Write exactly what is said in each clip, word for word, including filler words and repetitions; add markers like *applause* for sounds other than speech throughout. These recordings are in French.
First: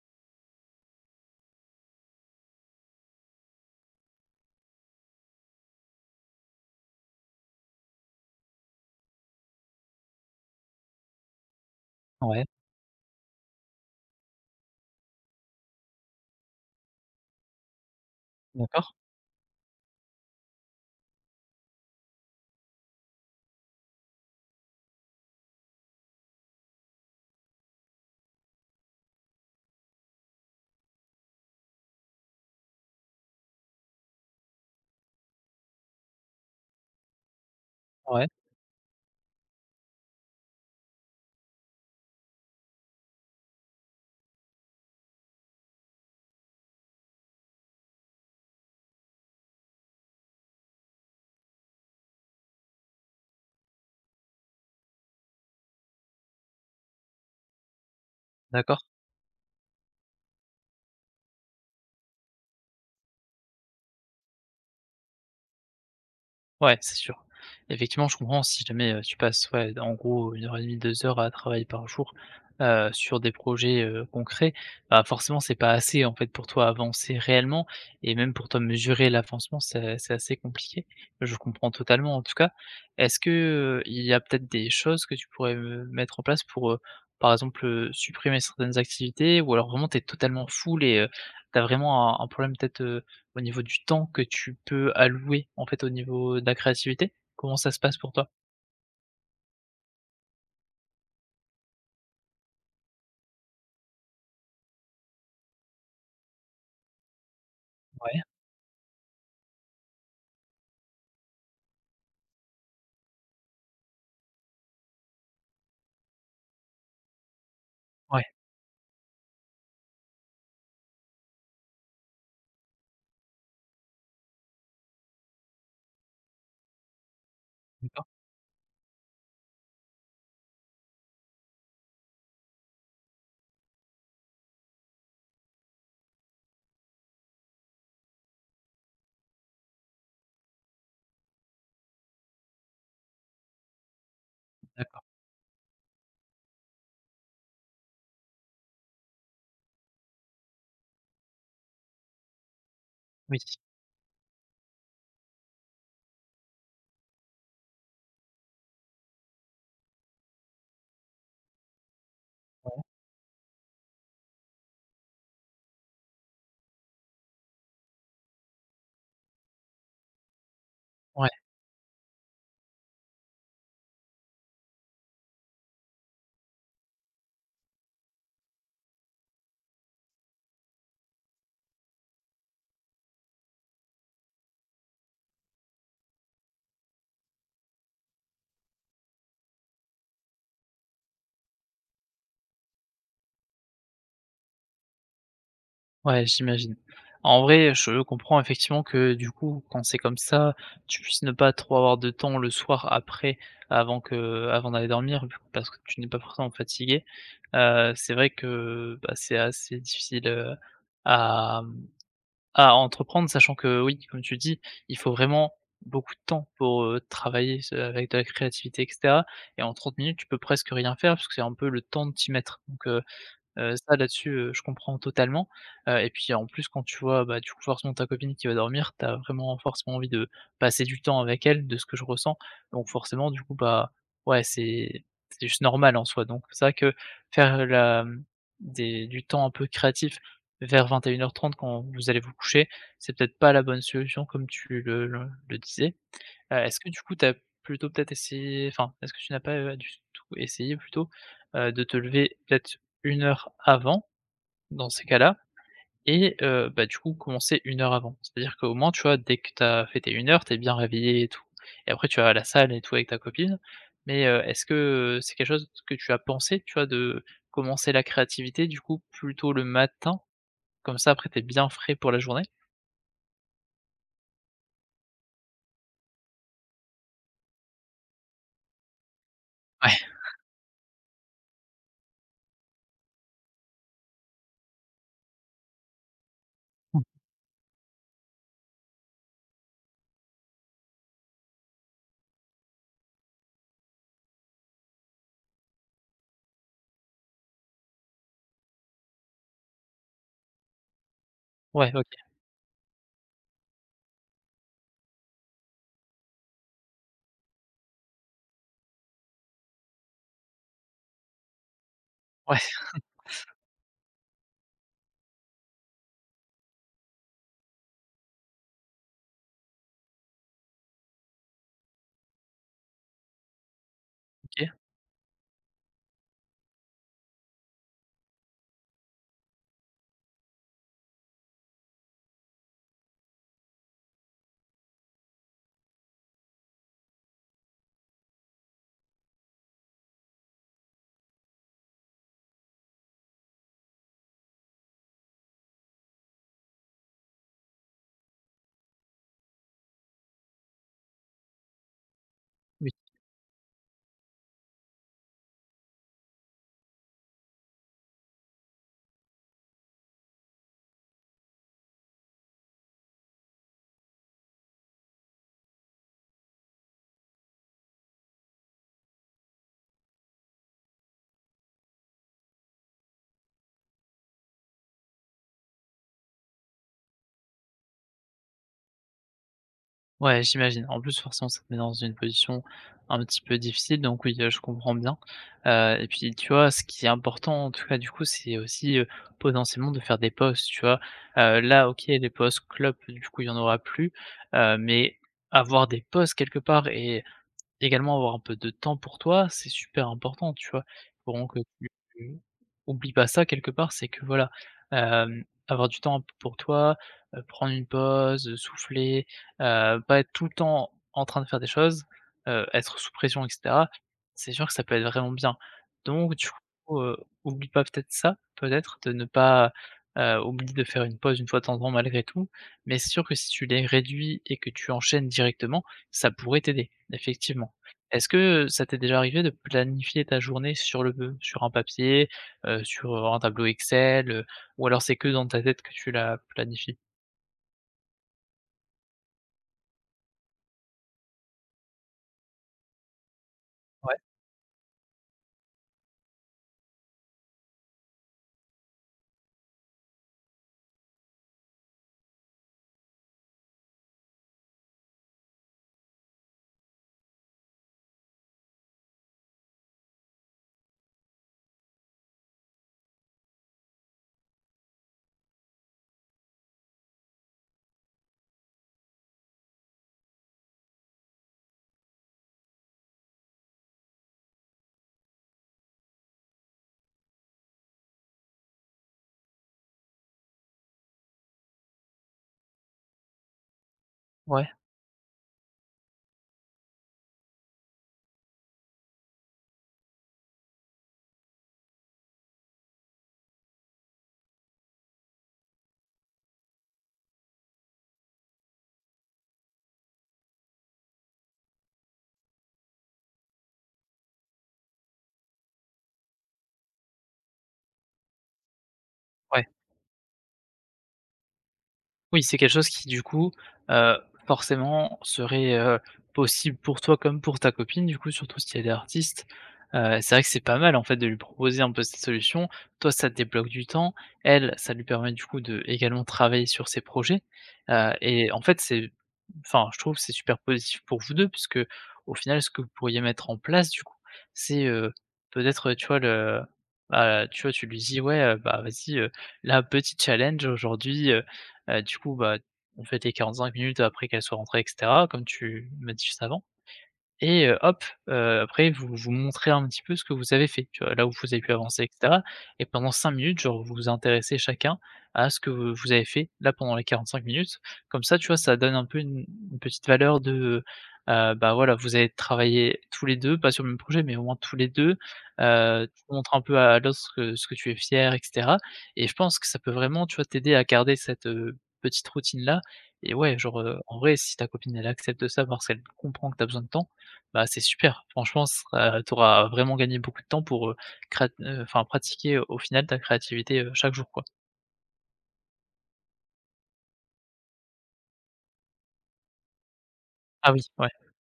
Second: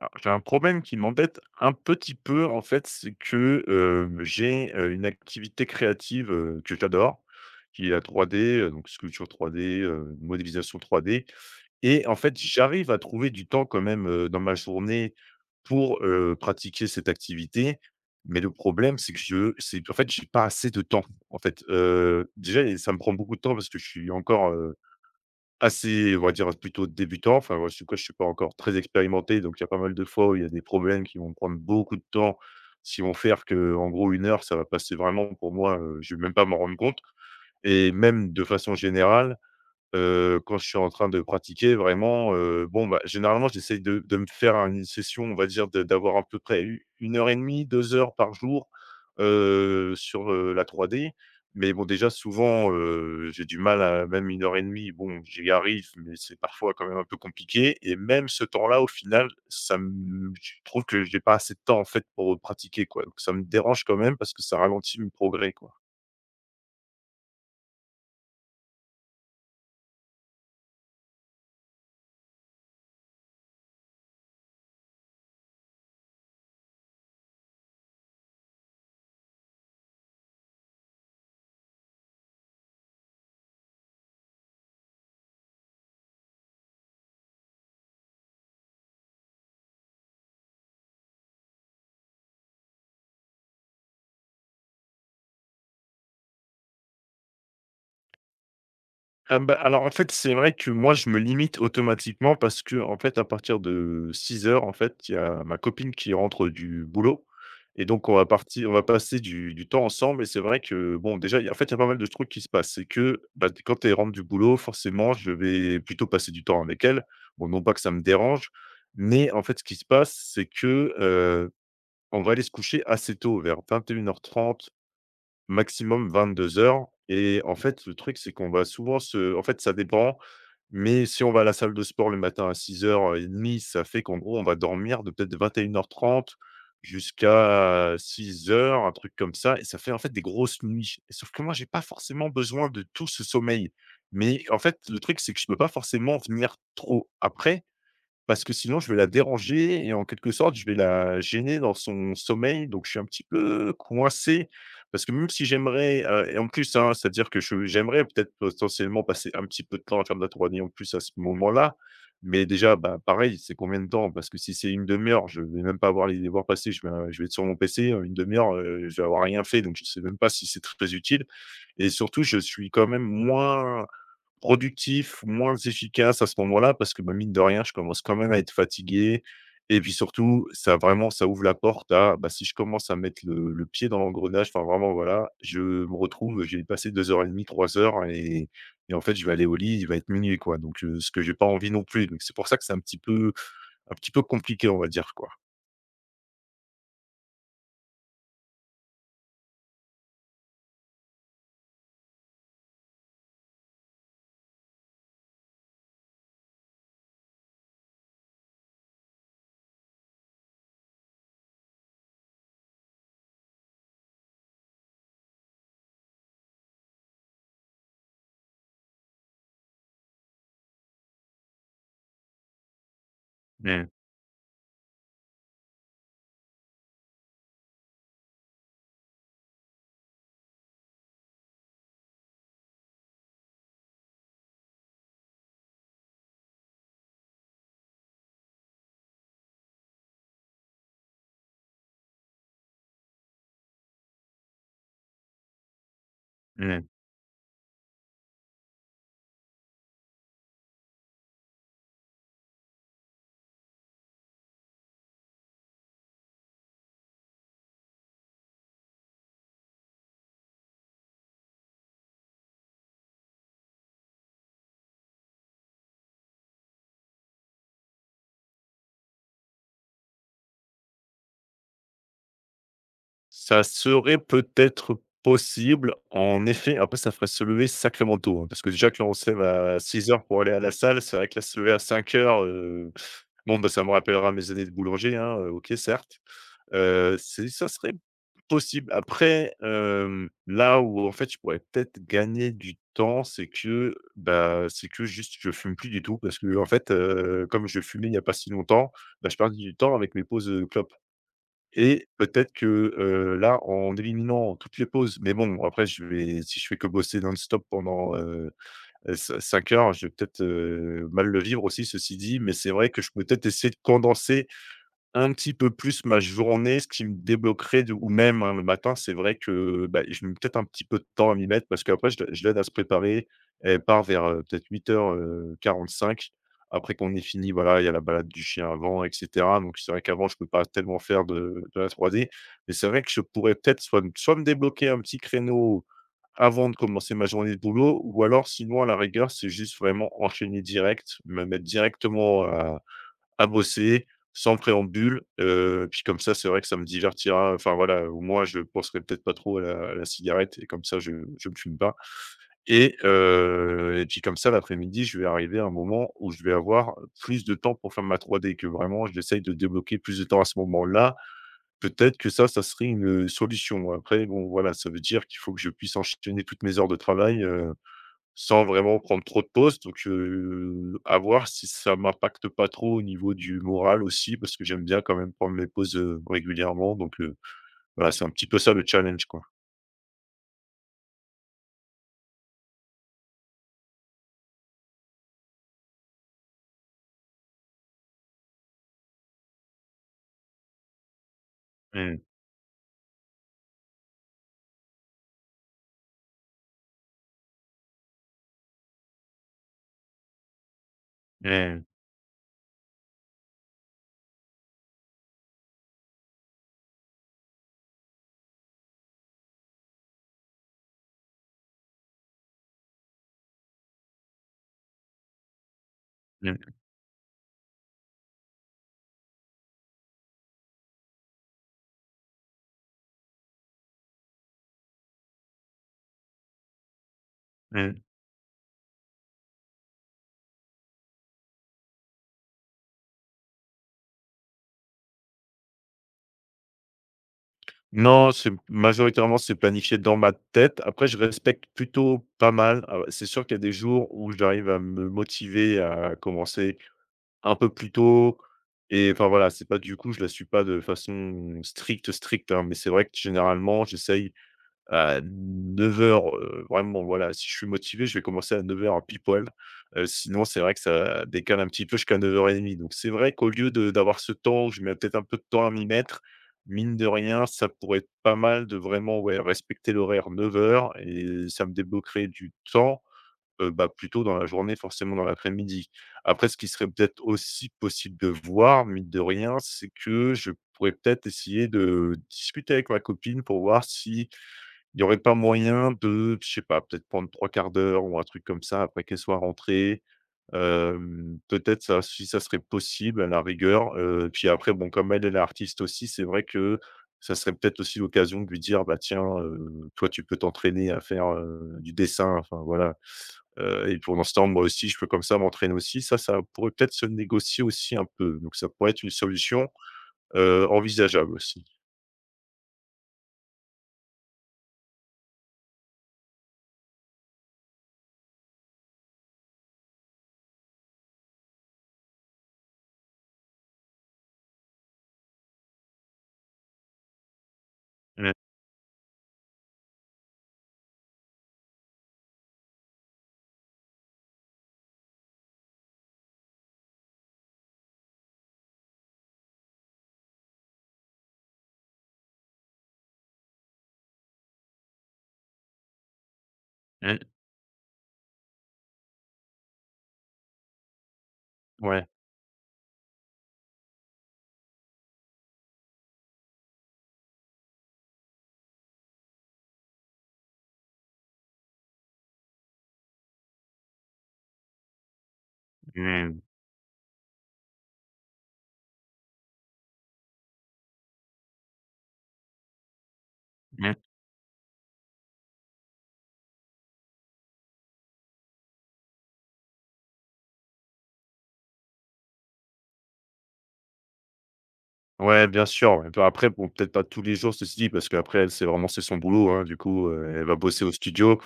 Alors, j'ai un problème qui m'embête un petit peu, en fait. C'est que, heu, j'ai, heu, une activité créative, heu, que j'adore, qui est la trois D, heu, donc sculpture trois D, heu, modélisation trois D. Et en fait, Ouais, j'arrive à trouver du temps quand même, heu, dans ma journée pour, heu, pratiquer cette activité. Mais le d'accord, problème, c'est que je c'est qu'en fait, j'ai pas assez de temps, en fait. Heu, déjà ça me prend beaucoup de temps parce que je suis encore assez, on va dire, plutôt débutant. Enfin, moi, en je suis pas encore très expérimenté, donc il y a pas mal de fois où il y a des problèmes qui vont me prendre beaucoup de temps, qui vont faire que en gros une heure, ça va passer vraiment pour moi, heu, je vais même pas m'en rendre compte. Et ouais, même de façon générale, Heu, quand je suis en train de pratiquer vraiment, heu, bon, bah, généralement, j'essaye de de me faire une session, on va dire de d'avoir à peu près u une heure et demie, deux heures par jour, heu, sur, heu, la trois D. Mais bon, déjà souvent, heu, j'ai du mal à même une heure et demie. Bon, j'y arrive, mais c'est parfois quand même un peu compliqué, et même ce d'accord. temps-là, au final, ça me je trouve que j'ai pas assez de temps, en fait, pour pratiquer, quoi. Donc ça me dérange quand même parce que ça ralentit mes progrès, quoi. Ouais, c'est sûr. Effectivement, je comprends si jamais, heu, tu passes, ouais, en gros une heure et demie, deux heures à travailler par jour, heu, sur des projets, heu, concrets. Bah, forcément c'est pas assez en fait pour toi avancer réellement et même pour toi mesurer l'avancement c'est c'est assez compliqué. Je comprends totalement en tout cas. Est-ce que, heu, il y a peut-être des choses que tu pourrais, heu, mettre en place pour, heu, par exemple, heu, supprimer certaines activités ou alors vraiment t'es totalement full et heu, tu vraiment un un problème peut-être, au niveau du temps que tu peux allouer, en fait, au niveau de la créativité, comment ça se passe pour toi? Ah bah, alors, en fait, c'est vrai que moi, je me limite automatiquement parce que en fait, à partir de six heures en fait, il y a ma copine qui rentre du boulot, et donc on Ouais, va partir on va passer du du temps ensemble. Et c'est vrai que, bon, déjà, il y a en fait, il y a pas mal de trucs qui se passent. C'est que, bah, quand elle rentre du boulot, forcément, je vais plutôt passer du temps avec elle. Bon, non pas que ça me ouais, dérange, mais en fait, ce qui se passe, c'est que, heu, on va aller se coucher assez tôt, vers vingt et une heures trente. Maximum vingt-deux heures. Et en fait, le d'accord, truc, c'est qu'on va souvent se en fait, ça dépend, mais si on va à la salle de sport le matin à six heures trente, ça fait qu'en gros, on va dormir de peut-être vingt et une heures trente jusqu'à six heures, un truc comme ça, et ça fait, en fait, des grosses nuits. Sauf que moi, j'ai pas forcément besoin de tout ce sommeil. Mais en fait, le d'accord, truc, c'est que je peux pas forcément venir trop après, parce que sinon, je vais la déranger et en quelque sorte, je vais la gêner dans son sommeil. Donc, je suis un petit oui, peu coincé parce que même si j'aimerais, heu et en plus, hein, c'est-à-dire que je j'aimerais peut-être potentiellement passer un petit peu de temps à faire de la trois D en plus à ce moment-là. Mais déjà, ouais, bah, pareil, c'est combien de temps? Parce que si c'est une demi heure, je vais même pas avoir les devoirs passés. Je vais, heu, je vais être sur mon P C, heu, une demi heure, heu, je vais avoir rien fait, donc je sais même pas si c'est très utile. ouais, Et surtout, je suis quand même moins productif, moins efficace à ce moment-là parce que, bah, mine de rien, je commence quand même à être fatigué. Et puis surtout, ça vraiment, ça ouvre la porte à, bah, si je commence à mettre le le pied dans l'engrenage, enfin vraiment, voilà, je me retrouve, j'ai passé deux heures et demie trois heures, et et en fait, je vais aller au lit, il va être minuit quoi, donc heu, ce que j'ai pas envie non plus, donc c'est pour ça que c'est un petit peu un petit peu compliqué, on va dire, quoi. ouais, j'imagine. En vrai, je comprends effectivement que, du coup, quand c'est comme ça, tu puisses ne pas trop avoir de temps le soir après, avant que avant d'aller dormir, vu que- parce que tu n'es pas forcément fatigué. Heu, c'est vrai que, bah, c'est assez difficile heu, à, mmh à entreprendre, sachant que oui, comme tu dis, il faut vraiment beaucoup de temps pour, heu, travailler ce avec de la créativité et cetera et en trente minutes, tu peux presque rien faire parce que c'est un peu le temps de t'y mettre, donc heu, Heu, Mmh. ça là-dessus, heu, je comprends totalement, heu et puis en plus quand tu vois, bah, du coup forcément ta copine qui va dormir, t'as vraiment forcément envie de passer du temps avec elle, de ce que je ressens. Donc forcément du coup, bah, ouais c'est c'est juste normal en soi. Donc c'est vrai que faire la mmh, des du temps un peu créatif vers vingt et une heures trente quand vous allez vous coucher, c'est peut-être pas la bonne solution comme tu le le le disais. Heu, est-ce Mmh. que du coup tu as plutôt peut-être essayé enfin, est-ce que tu n'as pas, heu, du tout essayé plutôt, heu, de te lever peut-être une heure avant dans ces cas-là et heu, bah, du coup commencer une heure avant? C'est-à-dire qu'au moins, tu vois, dès que tu as fait tes une heure, tu es bien réveillé et tout et après tu vas à la salle et tout avec ta copine mais heu, est-ce que, c'est quelque chose que tu as pensé, tu vois, de commencer la créativité du coup plutôt le matin? Comme ça après tu es bien frais pour la journée? Ça serait peut-être possible. En effet, après ça ferait se lever sacrément tôt, hein, parce que déjà que là on se lève à Ouais. six heures pour aller à la salle, c'est vrai que là se lever à cinq heures, heu, bon, bah, ça me rappellera mes années de boulanger, hein, heu, OK, certes. Heu, c'est Ça serait possible. Après, hem, là où en fait je pourrais peut-être gagner du temps, c'est que, bah, c'est que juste je fume plus du tout parce que en fait, heu, comme je fumais il n'y a pas si longtemps, bah, je perds du temps avec mes pauses, heu, clopes. Ouais, Et OK. peut-être que, heu, là, en éliminant toutes les pauses, mais bon, après je vais si je fais que bosser non-stop pendant, heu heu, heures, je vais peut-être, heu, mal le vivre aussi ceci dit, mais Ouais, c'est vrai que je peux peut-être essayer de condenser un petit peu plus ma journée, ce qui me débloquerait de ou même, hein, le matin, c'est vrai que, bah, je mets peut-être un petit peu de temps à m'y mettre parce qu'après je la je l'aide à se préparer. Elle part vers, heu, peut-être *laughs* huit heures quarante-cinq après qu'on ait fini, voilà, il y a la balade du chien avant et cetera. Donc c'est vrai qu'avant je peux pas tellement faire de de la trois D. Mais c'est vrai que je pourrais peut-être soit me soit me débloquer un petit créneau avant de commencer ma journée de boulot, ou alors sinon à la rigueur, c'est juste vraiment enchaîner direct, me mettre directement à bosser, sans préambule, heu, puis comme ça, c'est vrai que ça me divertira. Enfin voilà, au moins je penserai peut-être pas trop à la à la cigarette et comme ça je je me fume pas. OK. Et heu et puis comme ça l'après-midi, je vais arriver à un moment où je vais avoir plus de temps pour faire ma trois D, que vraiment j'essaye de débloquer plus de temps à ce moment-là. Peut-être que ça, ça serait une solution. Après bon, voilà, ça veut dire qu'il faut que je puisse enchaîner toutes mes heures de travail, heu sans vraiment prendre trop de pauses, donc heu, à voir si ça m'impacte pas trop au niveau du moral aussi, parce que j'aime bien quand même prendre mes pauses, heu, régulièrement, donc heu, voilà, c'est un petit peu ça le challenge, quoi. Ouais, j'imagine. En plus, forcément, ça te met dans une position un petit peu difficile, donc oui, heu, je comprends bien, heu et puis, tu vois, ce qui est important, en tout cas, du coup, c'est aussi, heu, potentiellement de faire des pauses, tu vois? Heu, là, OK, Mmh, les pauses clopes, du coup, il y en aura plus, heu, mais avoir des pauses quelque part et également avoir un peu de temps pour toi, c'est super important, tu vois? Faut vraiment que mmh, tu tu oublies pas ça quelque part, c'est que voilà, hem, avoir du temps pour toi, heu, prendre une pause, heu, souffler, heu, pas être tout le temps en train de faire des choses, heu, être sous pression et cetera, c'est sûr que ça peut être vraiment bien. Donc du mmh, coup, heu, oublie pas peut-être ça, peut-être de ne pas, heu, oublier de faire une pause une fois de temps en temps malgré tout, mais c'est sûr que si tu les réduis et que tu enchaînes directement, ça pourrait t'aider, effectivement. mmh. Est-ce que ça t'est déjà arrivé de planifier ta journée sur le, sur un papier, heu, sur, un tableau Excel, heu, ou alors c'est que dans ta tête que tu la planifies? Non, c'est majoritairement, c'est planifié dans ma tête. Après, je respecte plutôt pas mal. Ah, c'est sûr qu'il y a des jours Ouais, où j'arrive à me motiver à commencer un peu plus tôt, et enfin, voilà, c'est pas du coup, je la suis pas de façon stricte, stricte, hein, mais c'est vrai que généralement, j'essaye à neuf heures heu, vraiment, voilà, si je suis motivé, je vais commencer à neuf heures pile poil. Heu, sinon, c'est vrai que ça décale un petit peu jusqu'à neuf heures trente. Donc c'est vrai qu'au lieu de d'avoir ce temps où je mets peut-être un peu de temps à m'y mettre, mine de rien, ça pourrait être pas mal de vraiment, ouais, respecter l'horaire neuf heures, et ça me débloquerait du temps, heu, bah, plutôt dans la journée, forcément dans l'après-midi. Après ce qui serait peut-être aussi possible de voir, mine de rien, c'est que je pourrais peut-être essayer de discuter avec ma copine pour voir si ouais, il n'y aurait pas moyen de, je sais pas, peut-être prendre trois quarts d'heure ou un truc comme ça après qu'elle soit rentrée? Hem, peut-être ça, si ça serait possible à la rigueur, heu, puis après bon comme elle, elle est artiste aussi, c'est vrai que ça serait peut-être aussi l'occasion de lui dire: «Bah tiens, heu, toi tu peux t'entraîner à faire, heu, du dessin», enfin voilà, heu, et pour l'instant, moi aussi je peux comme ça m'entraîner aussi. Ça, ça pourrait peut-être se négocier aussi un peu, donc ça pourrait être une ouais. solution, heu, envisageable aussi. Oui, c'est quelque chose qui du coup, heu, forcément serait, heu, possible pour toi comme pour ta copine du coup, surtout si elle est artiste. Heu, c'est vrai que c'est pas mal en fait de lui proposer un peu cette solution. Toi, ça te débloque du temps. Elle, ça lui permet du coup de également travailler sur ses projets. Heu Mmh et en fait, c'est enfin, je trouve que c'est super positif pour vous deux puisque au final, ce que vous pourriez mettre en place du coup, c'est, heu, peut-être, tu vois le bah, tu vois, tu lui dis: «Ouais, heu, bah, vas-y, heu, là, petit challenge aujourd'hui. Heu, du coup, bah, on fait tes cinq minutes après qu'elle soit rentrée et cetera, comme tu m'as dit juste avant. mh. Et heu, hop, heu, après vous vous montrez un petit peu ce que vous avez fait, tu vois? Là où vous avez pu avancer Ouais. et cetera et pendant cinq minutes, genre, vous vous intéressez chacun à ce que vous vous avez fait, là, pendant les quarante cinq minutes. Comme ça, tu vois, ça donne un peu une une petite valeur de, heu, bah, voilà, vous avez travaillé tous les deux pas sur le même projet, mais au moins tous les deux. Heu, tu Mmh. montres un peu à l'autre ce que ce que tu es fier et cetera et je pense que ça peut vraiment, tu vois, t'aider à garder cette, heu, petite routine-là. Et ouais, genre, Mmh. heu, en vrai, si ta copine, elle accepte ça parce qu'elle comprend que t'as besoin de temps, bah, c'est super. Franchement, ce tu auras vraiment gagné beaucoup de temps pour, heu, créat heu, enfin pratiquer euh, au final ta créativité, heu, chaque jour, quoi. Ouais, bien sûr, ouais. Bah, après, bon, peut-être pas tous les jours, ceci dit, parce qu'après, elle, c'est vraiment c'est son boulot, hein. Du coup, heu, elle va Ah oui, bosser au ouais, studio.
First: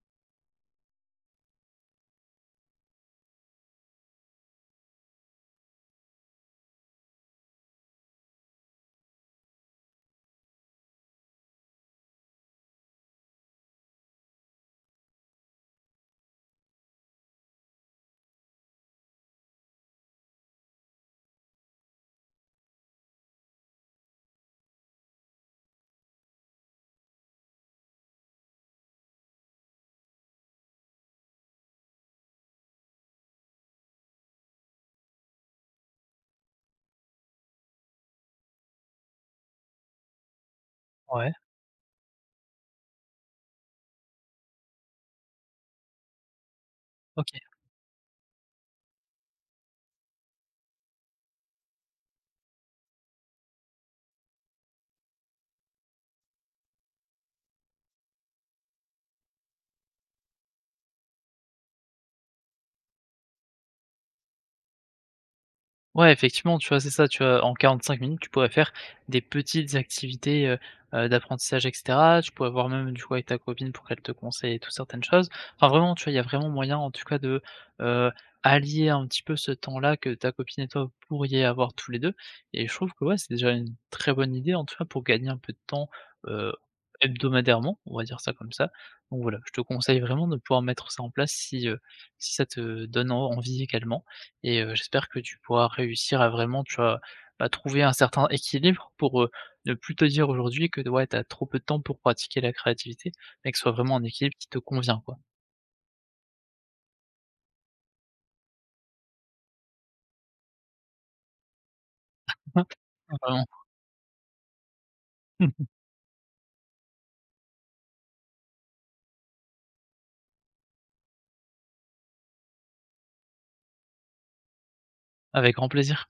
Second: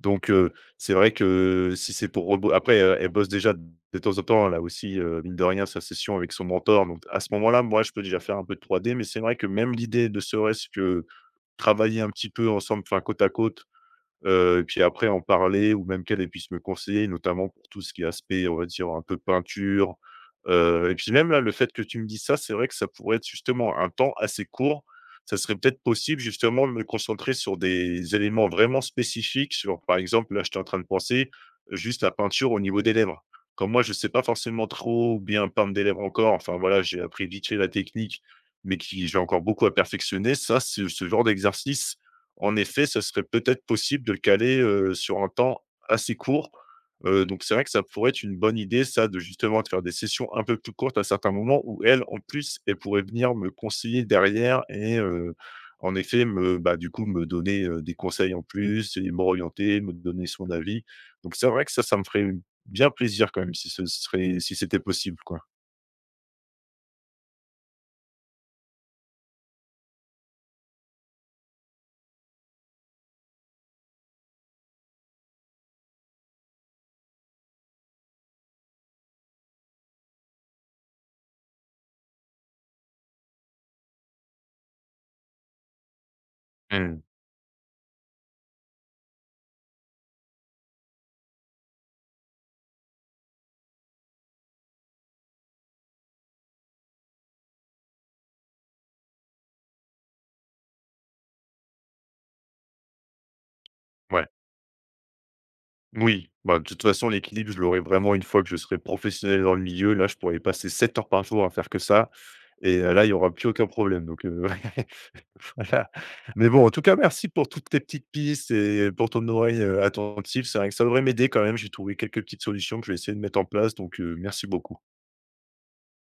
Donc, heu, c'est vrai que si c'est pour rebo après, heu, elle bosse déjà de temps en temps, elle a aussi, heu, mine de rien, sa session avec son mentor. Donc à ce moment-là, moi, je peux déjà faire un peu de trois D, mais c'est vrai que même l'idée, de serait-ce que travailler un petit peu ensemble, enfin, côte à côte. Heu, et puis après en parler ou même qu'elle, elle puisse me conseiller, notamment pour tout ce qui est aspect, on va dire, un peu peinture, heu, et puis même là, le fait que tu me dises ça, c'est vrai que ça pourrait être justement un temps assez court. Ça serait peut-être possible justement de me concentrer sur des éléments vraiment spécifiques, sur par exemple, là, j'étais en train de penser, euh, juste la peinture au niveau des lèvres. Comme moi, je ne sais pas forcément trop bien peindre des lèvres encore, enfin voilà, j'ai appris vite fait la technique, mais qui j'ai encore beaucoup à perfectionner. Ça, c'est ce genre ouais, d'exercice en effet, ce serait peut-être possible de le caler, heu, sur un temps assez court. Heu, OK. Donc c'est vrai que ça pourrait être une bonne idée ça de justement de faire des sessions un peu plus courtes à certains moments où elle, en plus, elle pourrait venir me conseiller derrière, et heu, en effet me bah, du coup me donner, heu, des conseils en plus et m'orienter, me donner son avis. Donc c'est vrai que ça, ça me ferait une bien plaisir quand même si ce serait si c'était possible, quoi. Ouais, effectivement, tu vois, c'est ça, tu vois, en quarante-cinq minutes, tu pourrais faire des petites activités, heu heu, d'apprentissage et cetera. Tu pourrais voir même, du coup, avec ta copine pour qu'elle te conseille et tout, certaines choses. Enfin, vraiment, tu vois, il y a vraiment moyen, en tout cas, de, heu, allier un petit peu ce temps-là que ta copine et toi, pourriez avoir tous les deux. Et je trouve que, ouais, c'est déjà une très bonne idée, en tout cas, pour gagner un peu de temps, heu, Mmh. hebdomadairement, on va dire ça comme ça. Donc voilà, je te conseille vraiment de pouvoir mettre ça en place si, heu, si ça te donne en envie également et heu, j'espère que tu pourras réussir à vraiment, tu vois, bah, trouver un certain équilibre pour, heu, ne plus te dire aujourd'hui que ouais, tu as trop peu de temps pour pratiquer la créativité, mais que ce soit vraiment un Ouais. équilibre qui te convient, quoi. Oui, bah, de toute façon l'équilibre je l'aurai vraiment une fois que je serai professionnel dans le milieu. Là, je pourrais passer sept heures par jour à faire que ça, *laughs* et heu, là, il y aura Vraiment. plus aucun problème donc heu. *laughs* *laughs* *laughs* Voilà. Mais bon, en tout cas, merci pour toutes tes petites pistes et pour ton oreille, heu, attentive. C'est vrai que ça devrait m'aider quand même. J'ai trouvé quelques petites solutions que je vais essayer de mettre en place, donc heu, merci beaucoup. Avec grand plaisir.